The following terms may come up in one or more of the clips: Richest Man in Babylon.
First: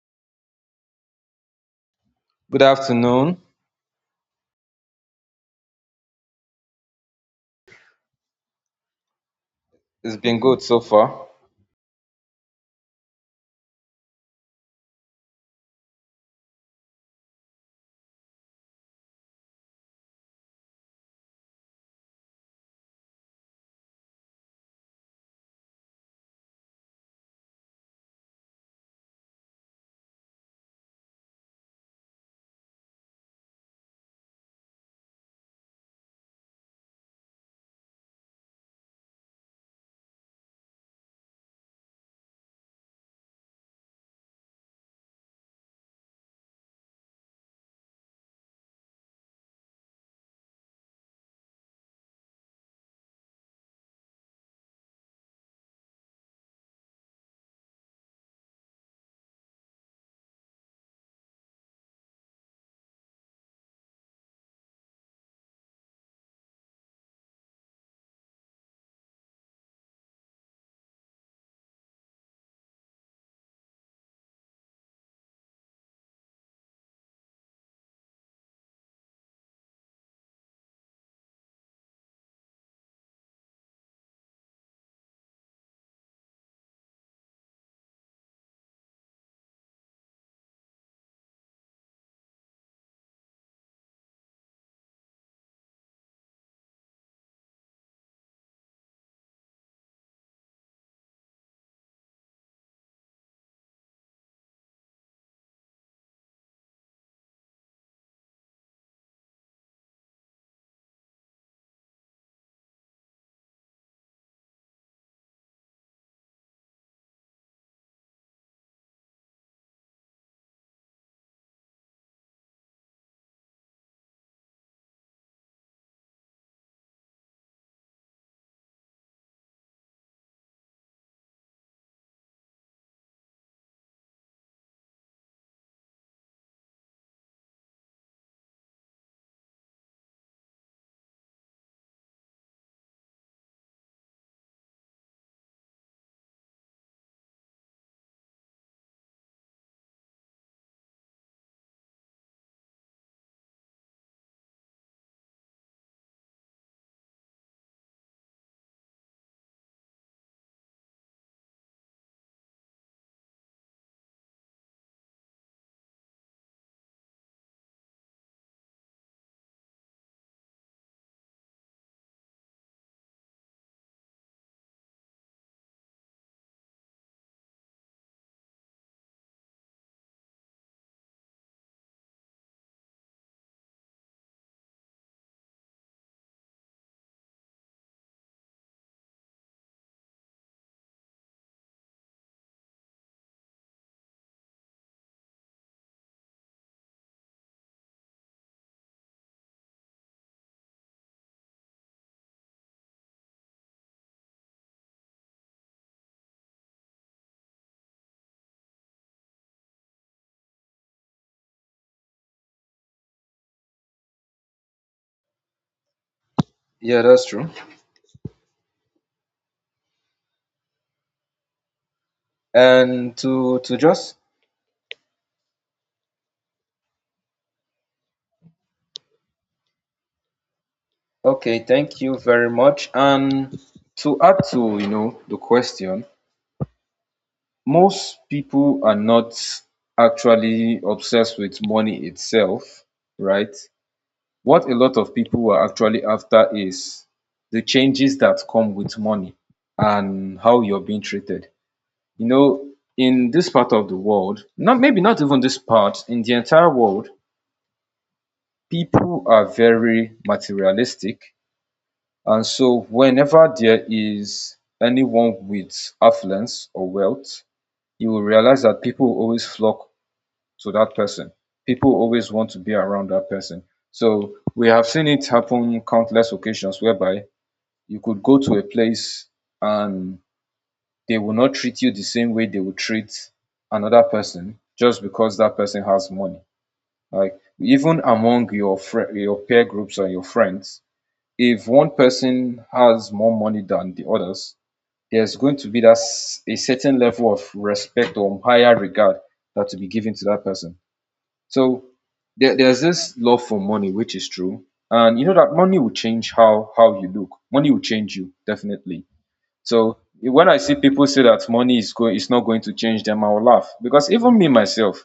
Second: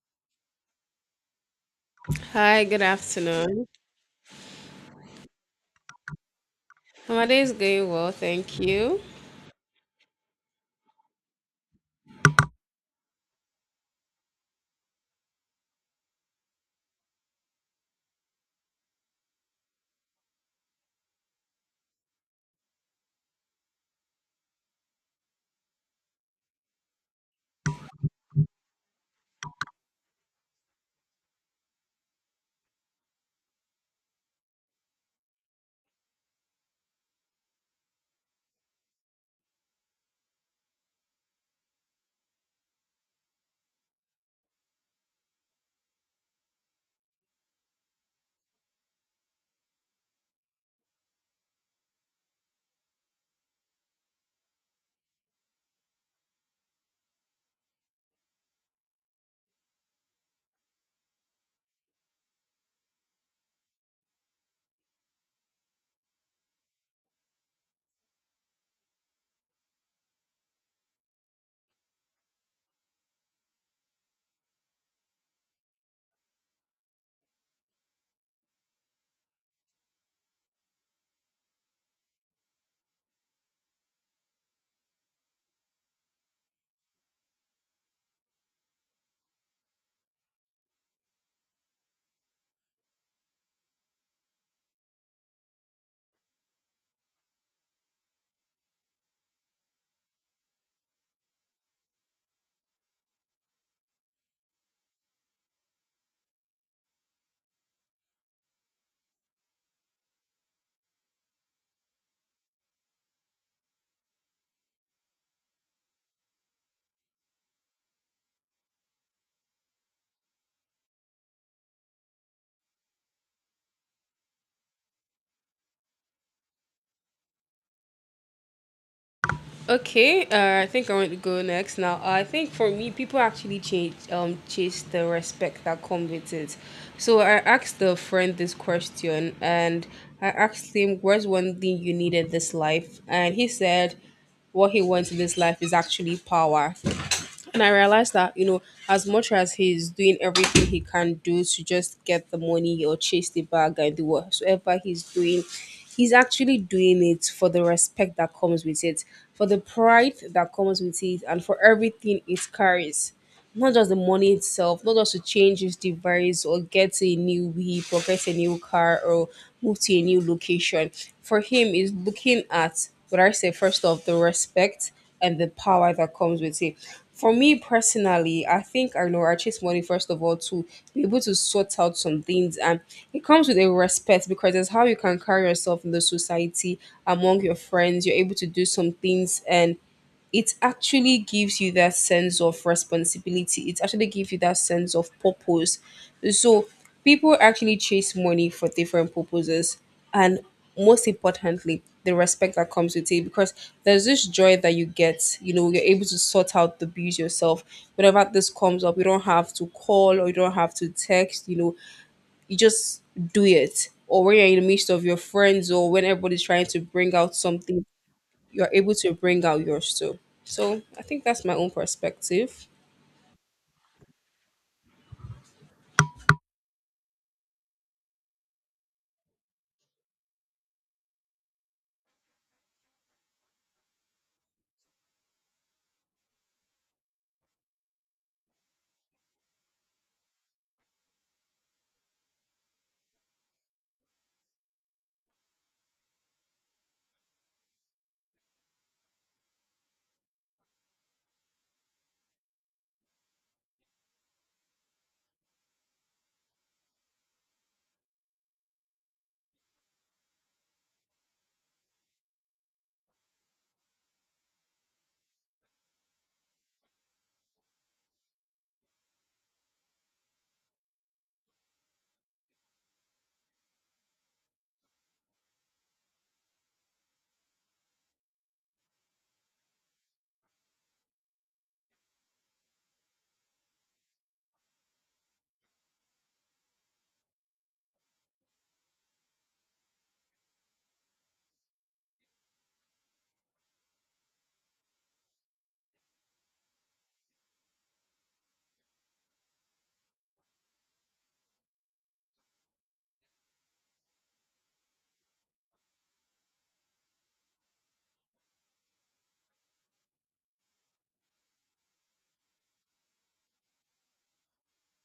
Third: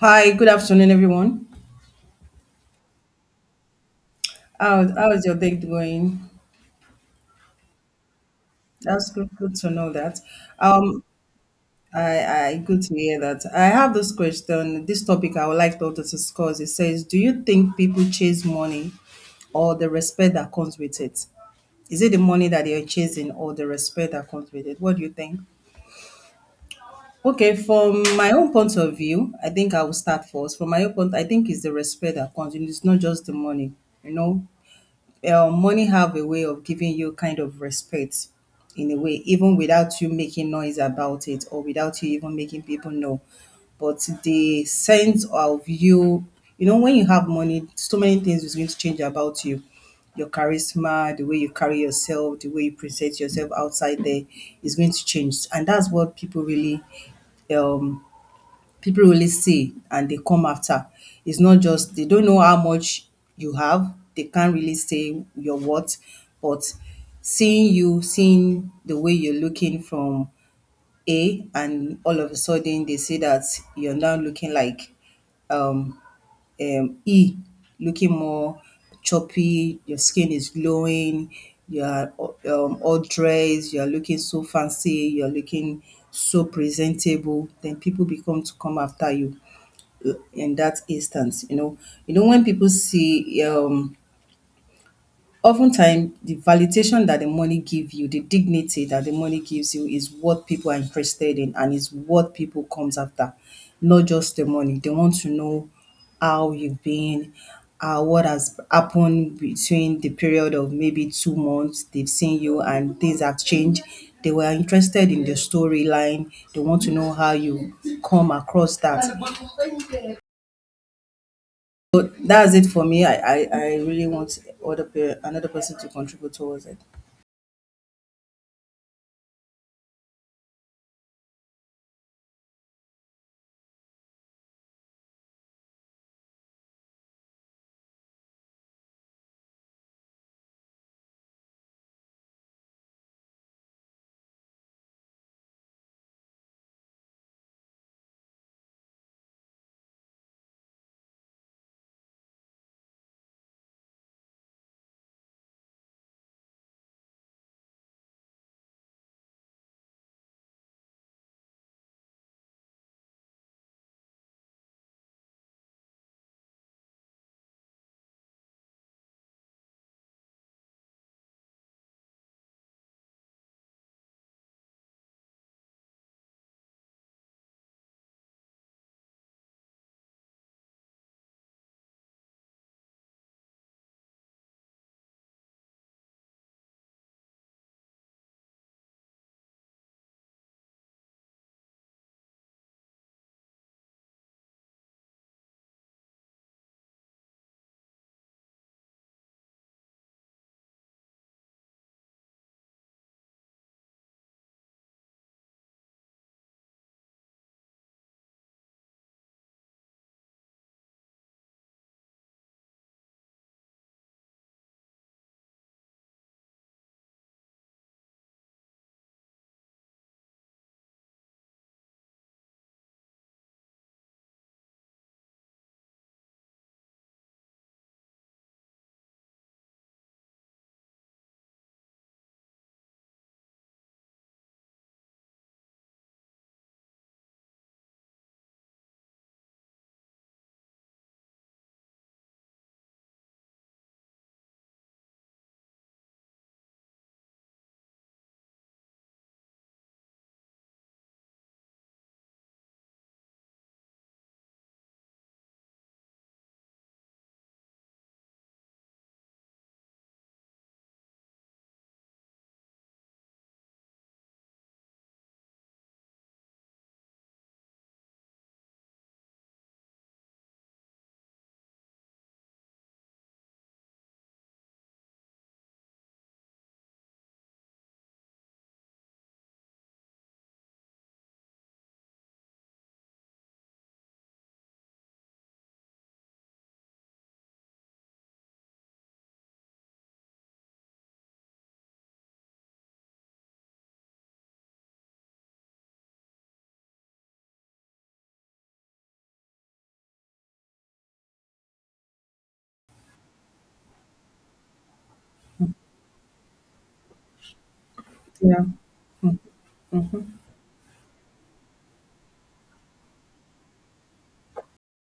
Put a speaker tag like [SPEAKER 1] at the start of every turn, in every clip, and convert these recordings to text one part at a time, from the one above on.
[SPEAKER 1] Hi, good afternoon, everyone.
[SPEAKER 2] Good
[SPEAKER 3] Hi, good
[SPEAKER 2] afternoon.
[SPEAKER 3] afternoon.
[SPEAKER 1] How is your day going?
[SPEAKER 3] My day is going well, thank you.
[SPEAKER 1] That's good, good to know
[SPEAKER 2] It's
[SPEAKER 1] that.
[SPEAKER 2] been good so
[SPEAKER 1] Um,
[SPEAKER 2] far.
[SPEAKER 1] I good to hear that. I have this question, this topic I would like to discuss. It says, do you think people chase money or the respect that comes with it? Is it the money that they are chasing or the respect that comes with it? What do you think? Okay, from my own point of view, I think I will start first. From my own point, I think it's the respect that comes, and it's not just the money. You know, money have a way of giving you kind of respect in a way, even without you making noise about it or without you even making people know. But the sense of you, you know, when you have money, so many things is going to change about you. Your charisma, the way you carry yourself, the way you present yourself outside there is going to change. And that's what um people really see and they come after. It's not just they don't know how much you have. They can't really say your worth, but seeing you, seeing the way you're looking from A, and all of a sudden they see that you're now looking like um, E, looking more choppy. Your skin is glowing. You are all dressed. You are looking so fancy. You are looking so presentable. Then people become to come after you in that instance, you know, when people see, oftentimes the validation that the money give you, the dignity that the money gives you, is what people are interested in and is what people comes after. Not just the money, they want to know how you've been, what has happened between the period of maybe 2 months they've seen you and things have changed. They were interested in the storyline, they want to know how you come across that. So that's it for me. I really want another person to contribute towards it.
[SPEAKER 3] Okay, I think I want to go next now. I think for me, people actually chase the respect that comes with it. So I asked a friend this question, and I asked him, "Where's one thing you need in this life?" And he said, "What he wants in this life is actually power." And I realized that, you know, as much as he's doing everything he can do to just get the money or chase the bag and do whatsoever he's doing, he's actually doing it for the respect that comes with it, for the pride that comes with it, and for everything it carries, not just the money itself, not just to change his device or get a new vehicle, get a new car, or move to a new location. For him, is looking at what I say first of the respect and the power that comes with it. For me personally, I think I know I chase money first of all to be able to sort out some things, and it comes with a respect because it's how you can carry yourself in the society among your friends. You're able to do some things and it actually gives you that sense of responsibility. It actually gives you that sense of purpose. So people actually chase money for different purposes, and most importantly, the respect that comes with it. Because there's this joy that you get. You know, you're able to sort out the bills yourself. Whenever this comes up, you don't have to call or you don't have to text. You know, you just do it. Or when you're in the midst of your friends, or when everybody's trying to
[SPEAKER 2] Yeah,
[SPEAKER 3] bring
[SPEAKER 2] that's
[SPEAKER 3] out
[SPEAKER 2] true.
[SPEAKER 3] something, you're able to bring out yours too. So I think that's my own perspective.
[SPEAKER 2] And to thank you very much. And to add to the question, most people are not actually obsessed with money itself, right? What a lot of people are actually after is the changes that come with money and how you're being treated. You know, in this part of the world, not maybe not even this part, in the entire world, people are very materialistic, and so whenever there is anyone with affluence or wealth, you will realize that people always flock to that person. People always want to be around that person. So we have seen it happen countless occasions whereby you could go to a place and they will not treat you the same way they would treat another person just because that person has money. Like, even among your friend, your peer groups or your friends, if one person has more money than the others, there's going to be a certain level of respect or higher regard that to be given to that person. So there's this love for money, which is true. And you know that money will change how you look. Money will change you,
[SPEAKER 1] Yeah,
[SPEAKER 2] definitely. So when I see people say that money is going, it's not going to change them, I will laugh, because even me myself,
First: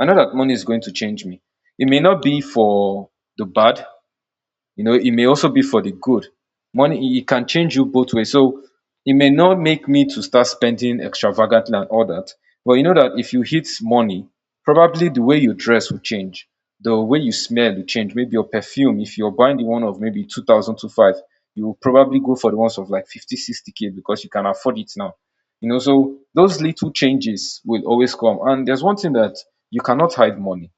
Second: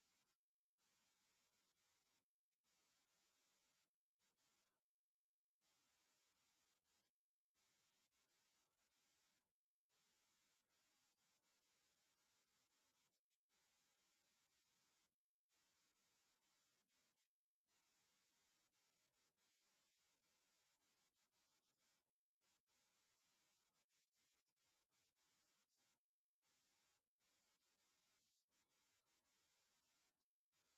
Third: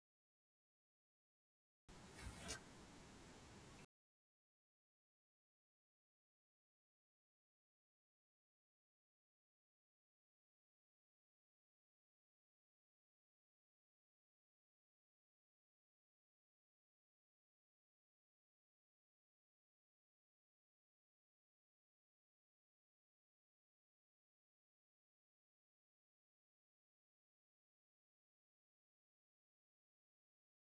[SPEAKER 2] I know that money is going to change me. It may not be for the bad, you know, it may also be for the good. Money, it can change you both ways. So it may not make me to start spending extravagantly and all that. But you know that if you hit money, probably the way you dress will change. The way you smell will change. Maybe your perfume, if you're buying the one of maybe 2000 to 5, you will probably go for the ones of like 50-60k k, because you can afford it now. You know, so those little changes will always come. And there's one thing that you cannot hide money.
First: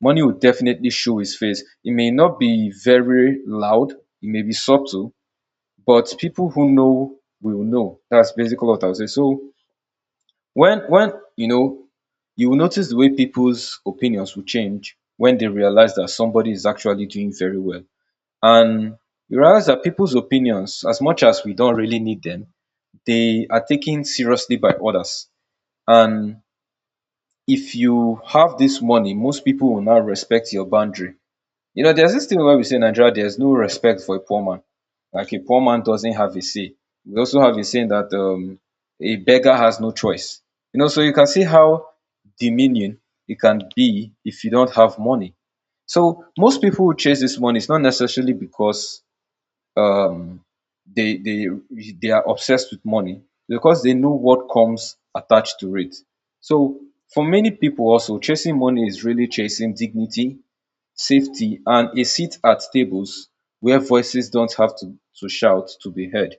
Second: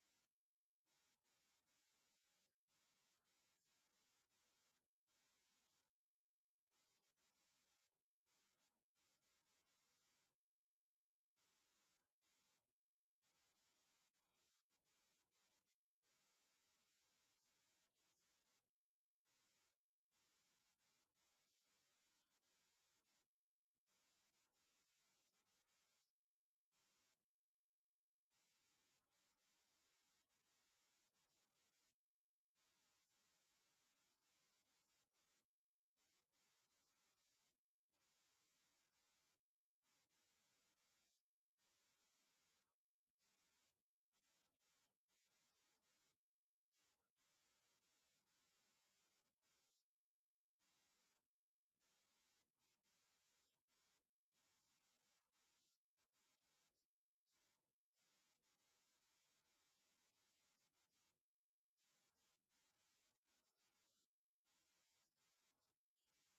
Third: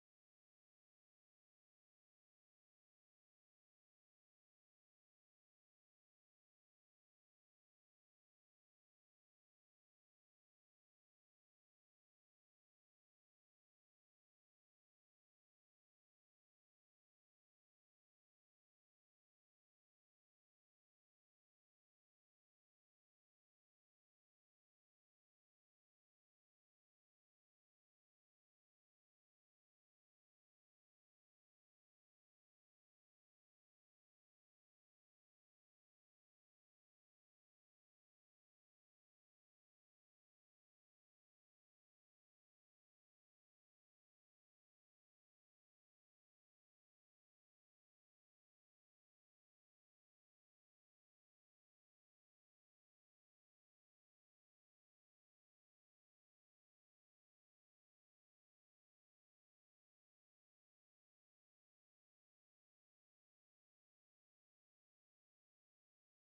[SPEAKER 2] Money will definitely show his face. It may not be very loud, it may be subtle, but people who know will know. That's basically what I'll say. So when you know, you will notice the way people's opinions will change when they realize that somebody is actually doing very well. And you realize that people's opinions, as much as we don't really need them, they are taken seriously by others. And if you have this money, most people will now respect your boundary. You know, there's this thing where we say in Nigeria there's no respect for a poor man. Like, a poor man doesn't have a say. We also have a saying that a beggar has no choice. You know, so you can see how demeaning it can be if you don't have money. So most people who chase this money, it's not necessarily because um, they they they are obsessed with money, because they know what comes attached to it. So for many people also, chasing money is really chasing dignity, safety, and a seat at tables where voices don't have to shout to be heard.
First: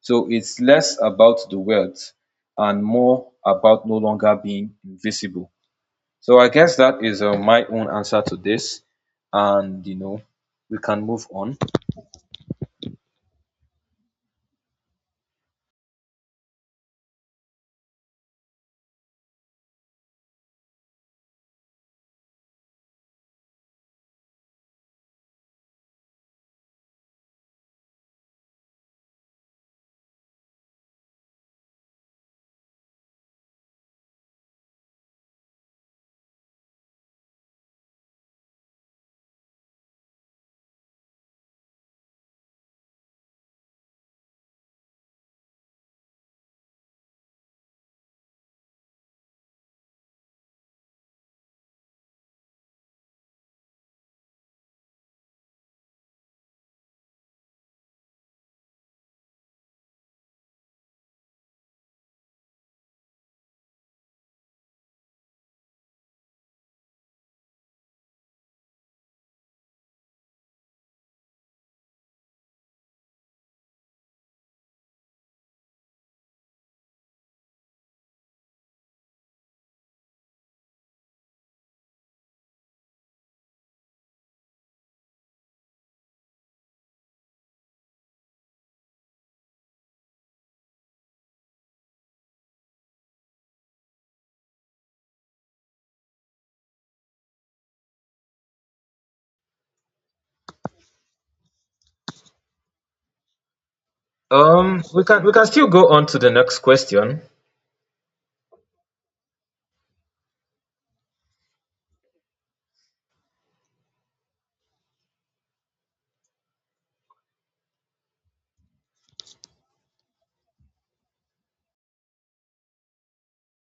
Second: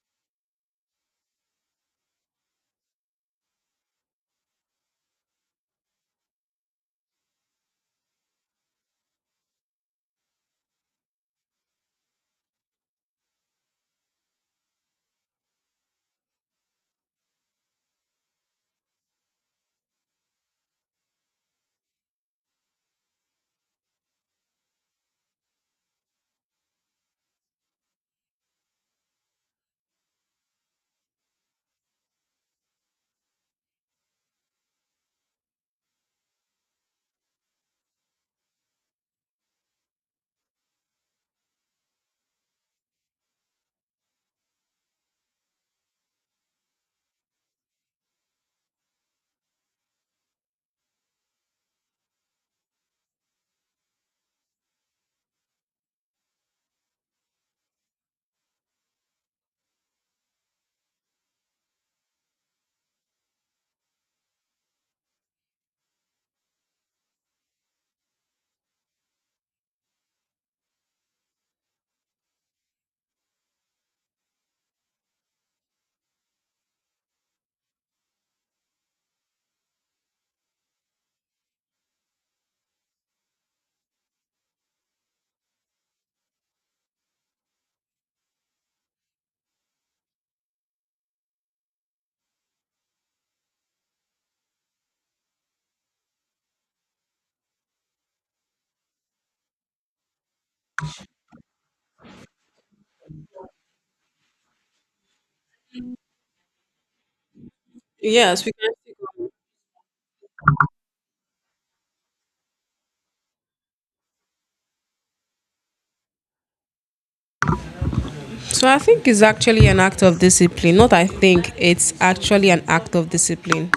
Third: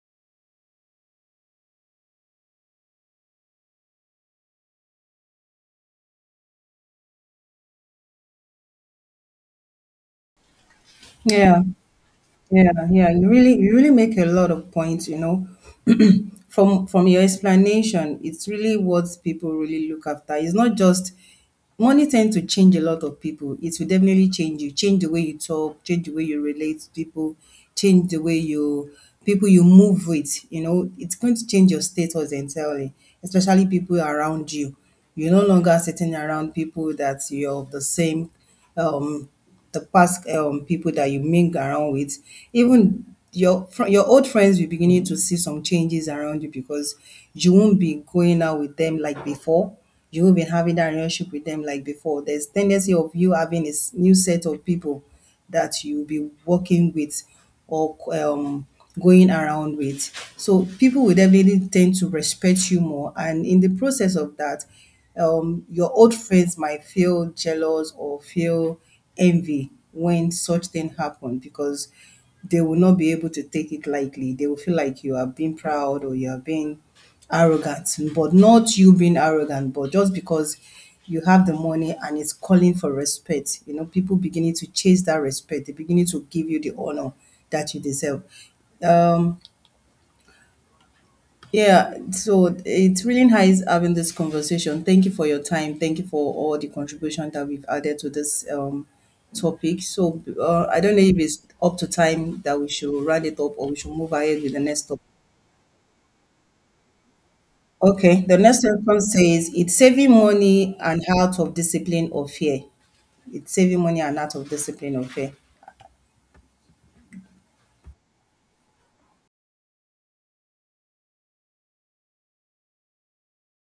[SPEAKER 2] So it's less about the wealth and more about no longer being invisible. So I guess that is my own answer to this, and you know we can move on.
[SPEAKER 1] yeah, yeah. You really make a lot of points. You know, from your explanation, it's really what people really look after. It's not just money tend to change a lot of people. It will definitely change you, change the way you talk, change the way you relate to people, change the way you people you move with. You know, it's going to change your status entirely, especially people around you. You're no longer sitting around people that you're of the same um the past people that you mingle around with, even your old friends will beginning to see some changes around you because you won't be going out with them like before. You won't be having that relationship with them like before. There's tendency of you having a new set of people that you'll be working with or going around with. So people will definitely tend to respect you more. And in the process of that, your old friends might feel jealous or feel envy when such thing happen because they will not be able to take it lightly. They will feel like you are being proud or you are being arrogant, but not you being arrogant, but just because you have the money and it's calling for respect. You know, people beginning to chase that respect. They beginning to give you the honor that you deserve. Um, yeah, so it's really nice having this conversation. Thank you for your time. Thank you for all the contribution that we've added to this topic. So I don't know if it's up to time that we should round it up or we should move ahead with the next topic.
[SPEAKER 2] We can still go on to the next question.
[SPEAKER 1] Okay, the
[SPEAKER 3] Yes, we
[SPEAKER 1] next
[SPEAKER 3] can.
[SPEAKER 1] one says it's saving money and out of discipline or fear. It's saving money and out of discipline or fear.
[SPEAKER 3] So I think it's actually an act of discipline. Not I think it's actually an act of discipline.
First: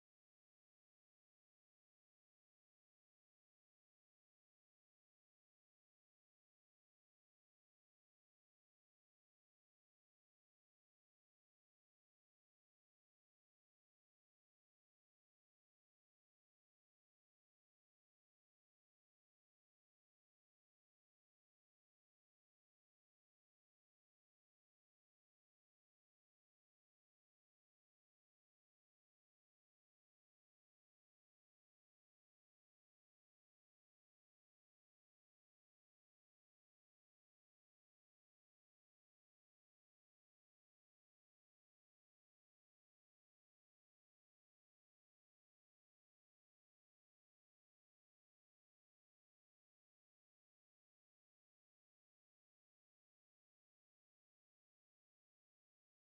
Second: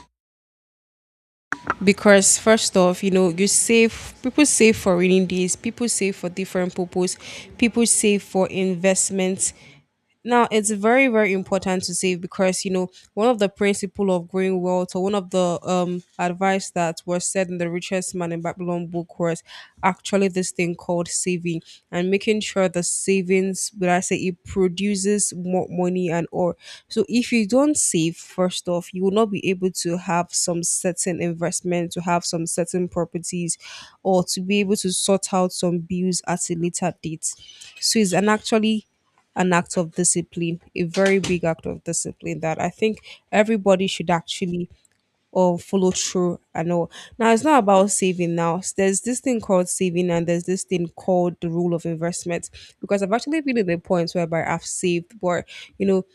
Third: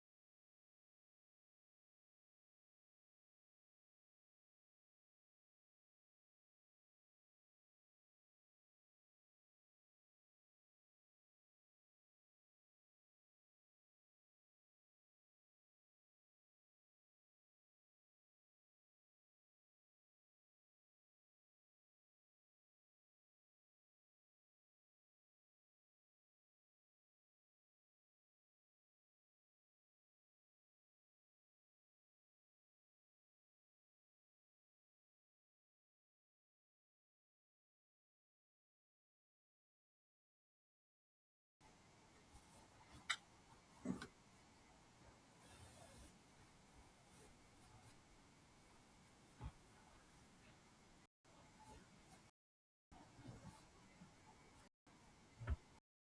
[SPEAKER 3] Because first off, you know, you save, people save for rainy days, people save for different purpose, people save for investments. Now, it's very, very important to save because, you know, one of the principle of growing wealth, or one of the advice that was said in the Richest Man in Babylon book, was actually this thing called saving, and making sure the savings, would I say, it produces more money and or. So if you don't save, first off, you will not be able to have some certain investment, to have some certain properties, or to be able to sort out some bills at a later date. So it's an actually an act of discipline, a very big act of discipline that I think everybody should actually or follow through and all. Now it's not about saving now. There's this thing called saving and there's this thing called the rule of investment. Because I've actually been in the point whereby I've saved, but you know,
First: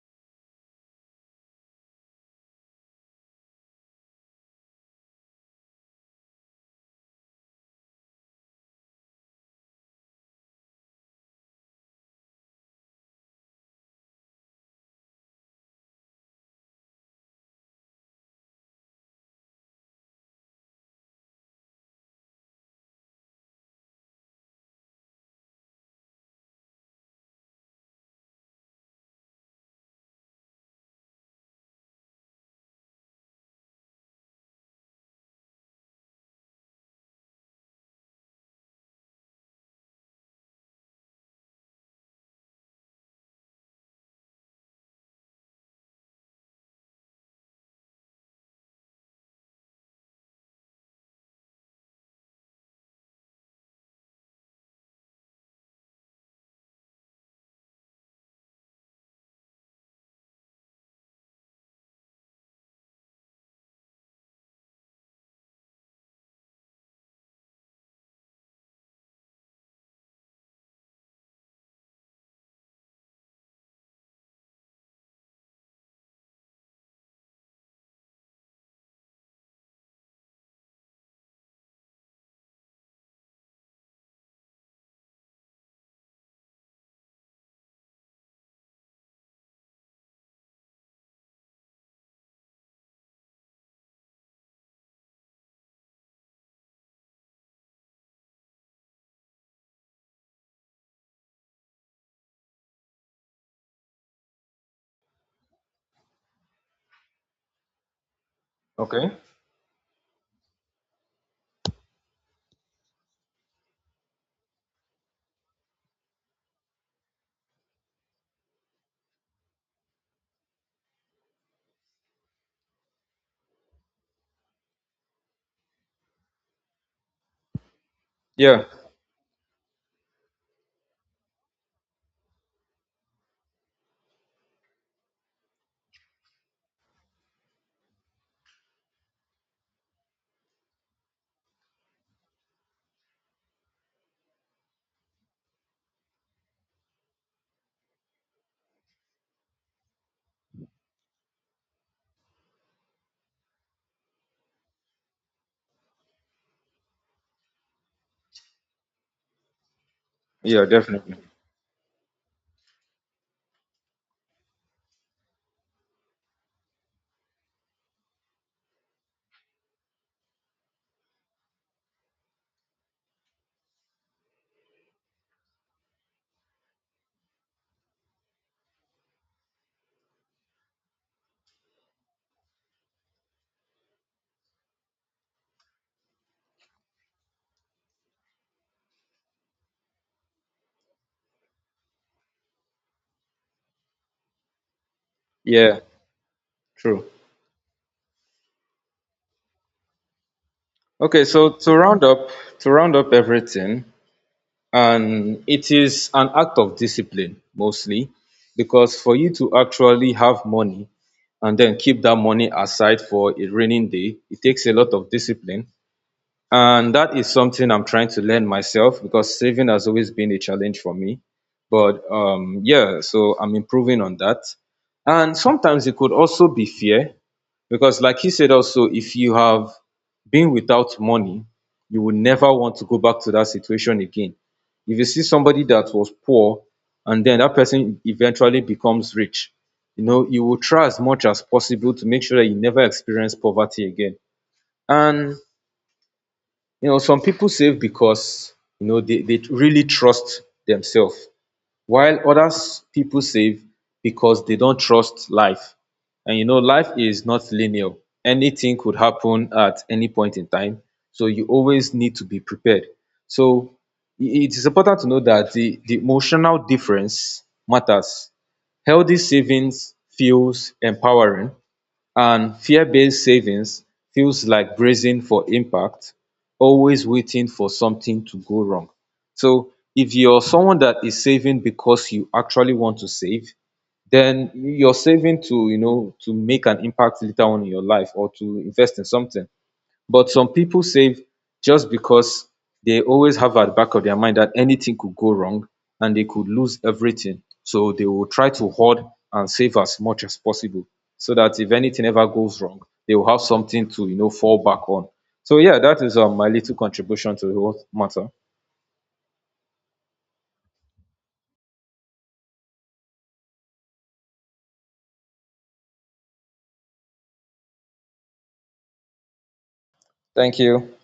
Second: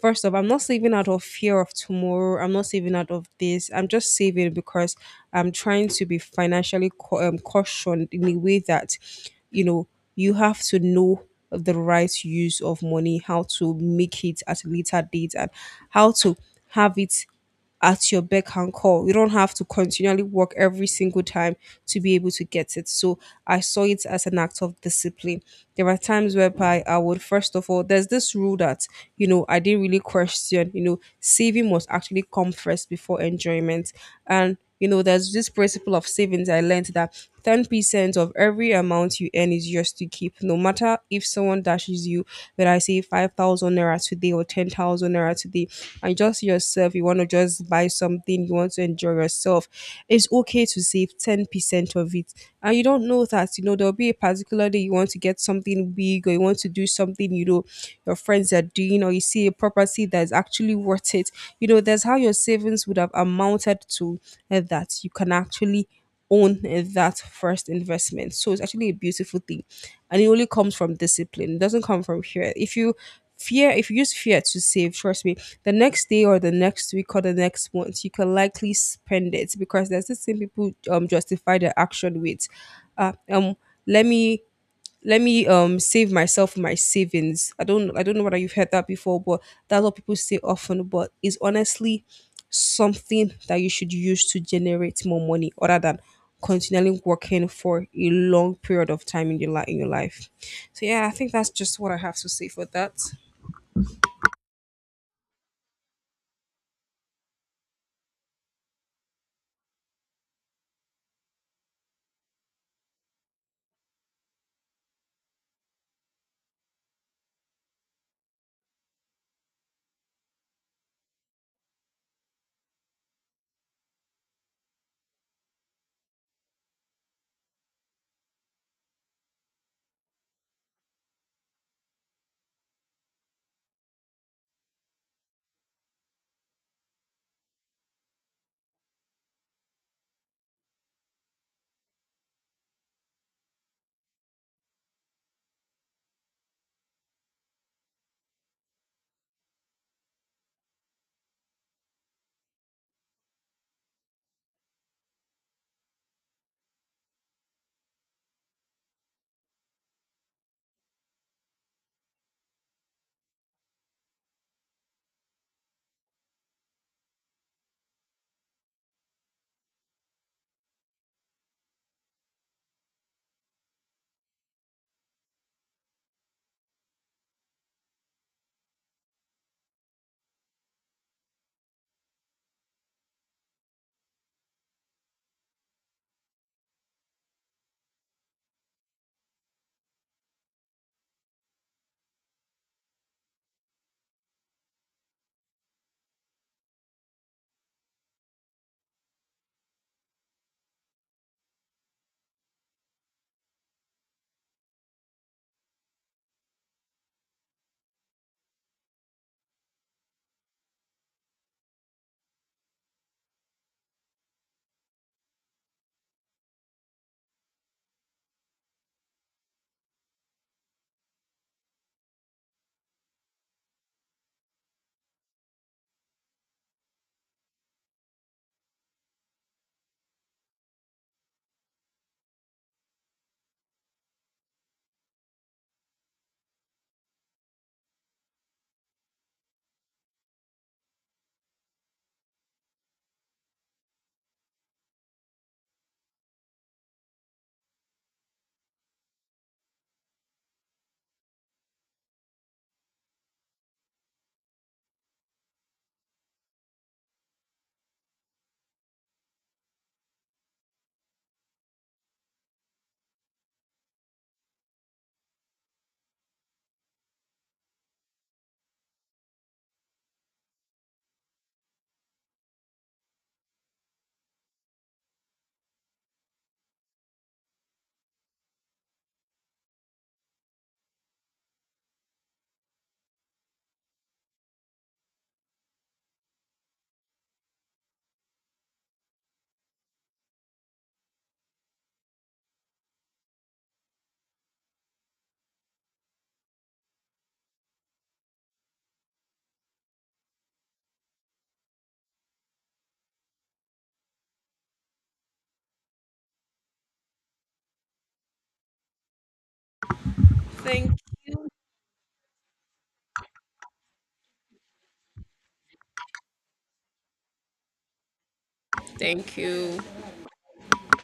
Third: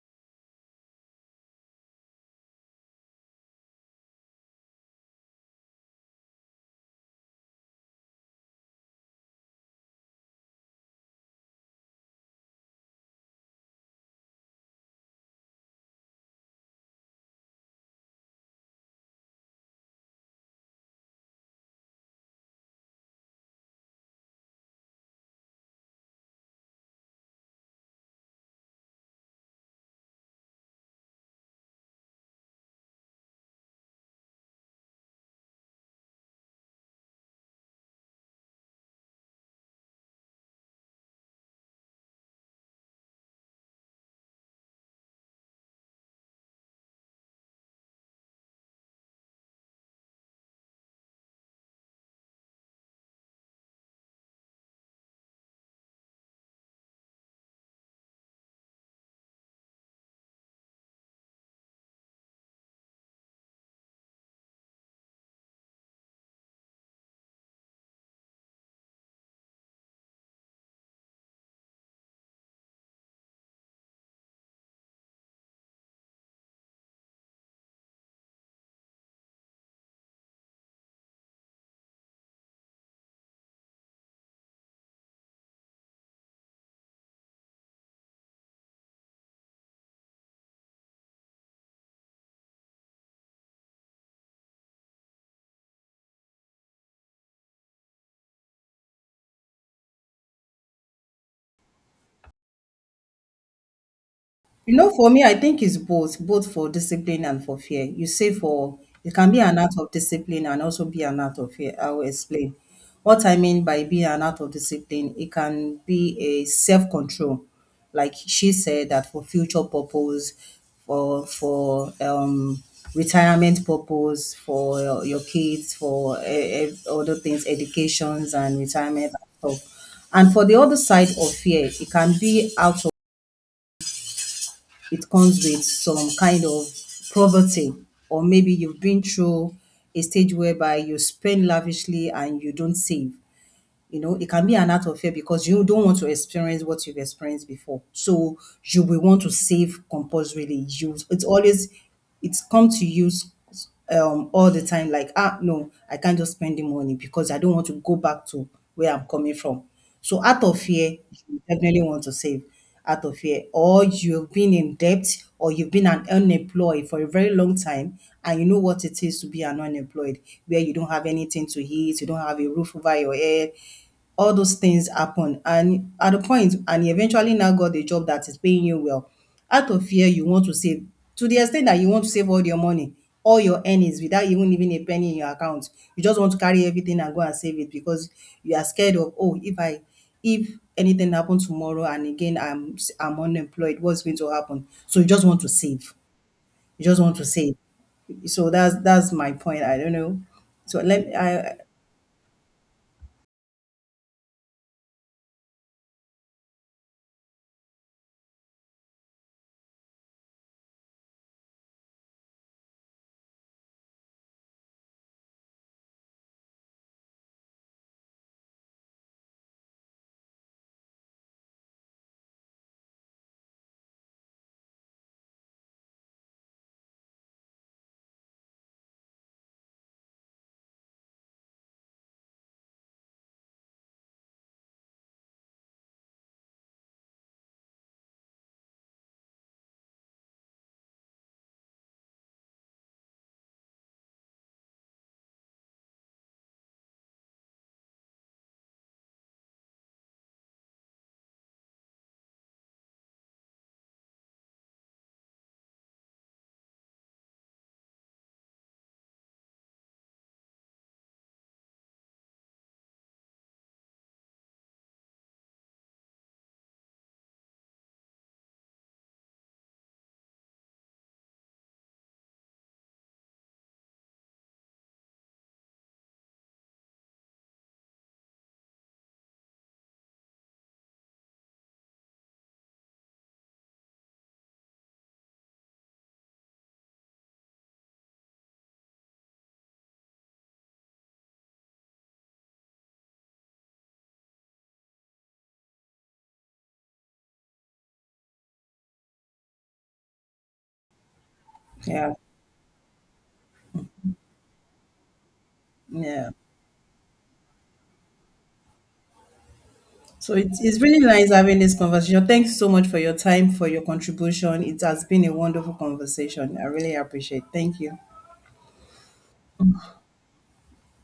[SPEAKER 3] first off, I'm not saving out of fear of tomorrow. I'm not saving out of this. I'm just saving because I'm trying to be financially cautioned in a way that, you know, you have to know the right use of money, how to make it at a later date, and how to have it at your beck and call. You don't have to continually work every single time to be able to get it. So I saw it as an act of discipline. There are times whereby I would, first of all, there's this rule that, you know, I didn't really question, you know, saving must actually come first before enjoyment. And you know there's this principle of savings, I learned that 10% of every amount you earn is yours to keep, no matter if someone dashes you, whether I say 5,000 naira today or 10,000 naira today, and just yourself, you want to just buy something, you want to enjoy yourself, it's okay to save 10% of it. And you don't know that, you know, there'll be a particular day you want to get something big, or you want to do something, you know, your friends are doing, or you see a property that is actually worth it. You know, there's how your savings would have amounted to, that you can actually own, that first investment. So it's actually a beautiful thing. And it only comes from discipline. It doesn't come from fear. If you fear, if you use fear to save, trust me, the next day or the next week or the next month you can likely spend it, because there's this thing people justify their action with. uh, um let me let me save myself my savings. I don't know whether you've heard that before, but that's what people say often. But it's honestly something that you should use to generate more money, other than continually working for a long period of time in your life. So yeah, I think that's just what I have to say for that.
[SPEAKER 1] You know, for me, I think it's both, both for discipline and for fear. You say for
[SPEAKER 2] Okay.
[SPEAKER 1] it can be an act of discipline and also be an act of fear. I will explain. What I mean by being an act of discipline, it can be a self-control. Like she said that for future purpose, for retirement purpose, for your kids, for other things, educations and
[SPEAKER 2] Yeah.
[SPEAKER 1] retirement and stuff. And for the other side of fear, it can be out it comes with some kind of poverty, or maybe you've been through a stage whereby you spend lavishly and you don't save. You know, it can be an act of fear because you don't want to experience what you've experienced before. So you will want to save compulsorily. You, it's always, it's come to use all the time like, ah, no, I can't just spend the money because I don't want to go back to where I'm coming from. So out of
[SPEAKER 2] Yeah,
[SPEAKER 1] fear
[SPEAKER 2] definitely.
[SPEAKER 1] you definitely want to save out of here, or you've been in debt or you've been an unemployed for a very long time and you know what it is to be an unemployed where you don't have anything to eat, you don't have a roof over your head. All those things happen, and at the point and you eventually now got a job that is paying you well, out of fear you want to save, to the extent that you want to save all your money, all your earnings without even leaving a penny in your account. You just want to carry everything and go and save it because you are scared of, "Oh, if anything happens tomorrow and again I'm unemployed, what's going to happen?" So you just want to
[SPEAKER 2] Yeah.
[SPEAKER 1] save. You just
[SPEAKER 2] True.
[SPEAKER 1] want to save. So that's my point. I don't know. So let
[SPEAKER 2] Okay. So
[SPEAKER 1] I
[SPEAKER 2] to round up everything, and it is an act of discipline mostly, because for you to actually have money and then keep that money aside for a raining day, it takes a lot of discipline. And that is something I'm trying to learn myself, because saving has always been a challenge for me, but yeah, so I'm improving on that. And sometimes it could also be fear, because like he said also, if you have been without money, you will never want to go back to that situation again. If you see somebody that was poor, and then that person eventually becomes rich, you know, you will try as much as possible to make sure that you never experience poverty again. And, you know, some people save because, you know, they really trust themselves, while others people save because they don't trust life. And you know, life is not linear. Anything could happen at any point in time. So you always need to be prepared. So it is important to know that the emotional difference matters. Healthy savings feels empowering, and fear-based savings feels like bracing for impact, always waiting for something to go wrong. So if you're someone that is saving because you actually want to save, then you're saving to, you know, to make an impact later on in your life, or to invest in something. But some people save just because they always have at the back of their mind that anything could go wrong and they could lose everything. So they will try to hoard and save as much as possible, so that if anything
[SPEAKER 1] yeah.
[SPEAKER 2] ever goes wrong, they will have something to, you know, fall back on. So yeah, that is
[SPEAKER 1] Yeah.
[SPEAKER 2] my little contribution to the whole matter.
[SPEAKER 1] So it's really
[SPEAKER 3] Thank
[SPEAKER 1] nice having this conversation. Thanks so much for your time, for your contribution. It has been a wonderful conversation. I really appreciate. Thank you.
[SPEAKER 3] Thank you.
[SPEAKER 2] Thank you.